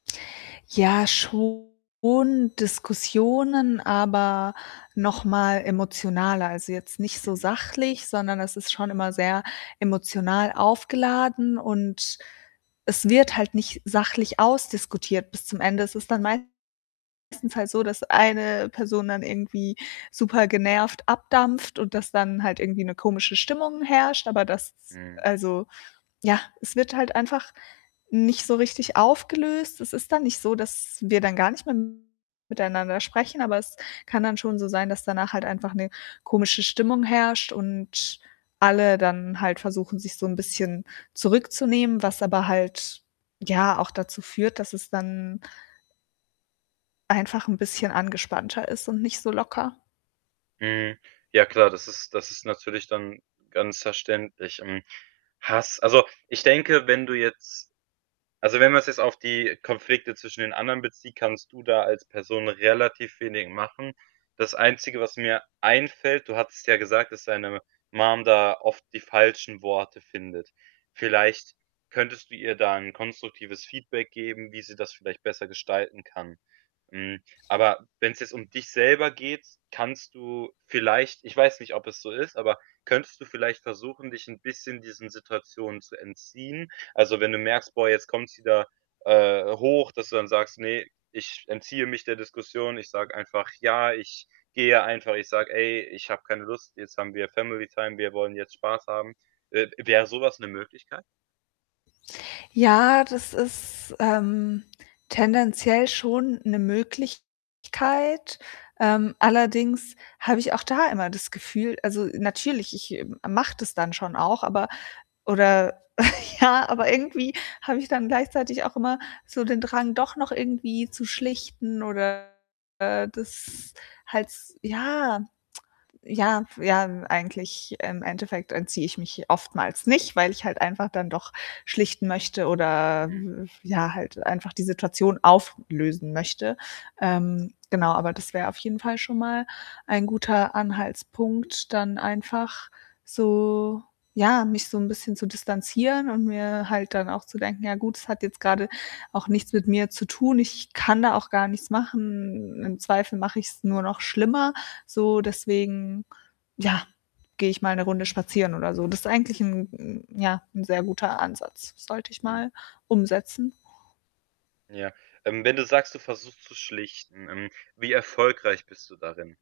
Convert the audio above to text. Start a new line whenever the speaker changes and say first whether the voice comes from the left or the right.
left: Ja, schon Diskussionen, aber noch mal emotionaler. Also, jetzt nicht so
right: Mhm.
left: sachlich, sondern es ist schon immer sehr emotional aufgeladen, und es wird halt nicht sachlich ausdiskutiert bis zum Ende. Es ist dann meistens halt so, dass eine Person dann irgendwie supergenervt abdampft und dass dann halt irgendwie 'ne komische Stimmung herrscht, aber das
right: Mhm.
left: also, ja, es wird halt einfach nicht so richtig aufgelöst. Es ist dann nicht so, dass wir dann gar nicht mehr miteinander sprechen, aber es kann dann schon so sein, dass danach halt einfach 'ne komische Stimmung herrscht und alle dann halt versuchen, sich so 'n bisschen zurückzunehmen, was aber halt ja auch dazu führt, dass es dann einfach 'n bisschen angespannter ist und nicht so locker.
right: Mhm. Ja klar, das ist das ist natürlich dann ganz verständlich. Hm, Hass also, ich denke, wenn du jetzt also, wenn wir's jetzt auf die Konflikte zwischen den anderen bezieht, kannst du da als Person relativ wenig machen. Das Einzige, was mir einfällt, du hattest ja gesagt, dass seine Mom da oft die falschen Worte findet. Vielleicht könntest du ihr da 'n konstruktives Feedback geben, wie sie das vielleicht besser gestalten kann. Hm, aber wenn's jetzt um dich selber geht, kannst du vielleicht ich weiß nicht, ob es so ist, aber könntest du vielleicht versuchen, dich 'n bisschen diesen Situationen zu entziehen? Also, wenn du merkst: „Boah, jetzt kommt's wieder, äh, hoch“, dass du dann sagst: „Ne, ich entziehe mich der Diskussion. Ich sage einfach: ‚Ja, ich gehe einfach.‘ Ich sage: ‚Ey, ich hab keine Lust, jetzt haben wir Family Time, wir wollen jetzt Spaß haben.‘“ Äh, w wäre so was 'ne Möglichkeit?
left: Ja, das ist, ähm, tendenziell schon 'ne Möglichkeit. Ähm, allerdings habe ich auch da immer das Gefühl also, natürlich, ich m mache das dann schon auch, aber oder ja aber irgendwie habe ich dann gleichzeitig auch immer so den Drang, doch noch irgendwie zu schlichten oder, äh, das halt s ja. Ja, ja, eigentlich im Endeffekt entziehe ich mich oftmals nicht, weil ich halt einfach dann doch schlichten möchte oder
right: Mhm.
left: w f ja, halt einfach die Situation auflösen möchte. Ähm, genau, aber das wäre auf jeden Fall schon mal ein guter Anhaltspunkt, dann einfach so ja, mich so 'n bisschen zu distanzieren und mir halt dann auch zu denken: „Ja gut, es hat jetzt grade auch nichts mit mir zu tun. Ich kann da auch gar nichts machen. Im Zweifel mache ich's nur noch schlimmer, so. Deswegen ja, gehe ich mal 'ne Runde spazieren oder so.“ Das eigentlich 'n 'n ja, 'n sehr guter Ansatz, sollte ich
right: Mhm.
left: mal umsetzen.
right: Ja, ähm, wenn du sagst, du versuchst zu schlichten, ähm, wie erfolgreich bist du darin?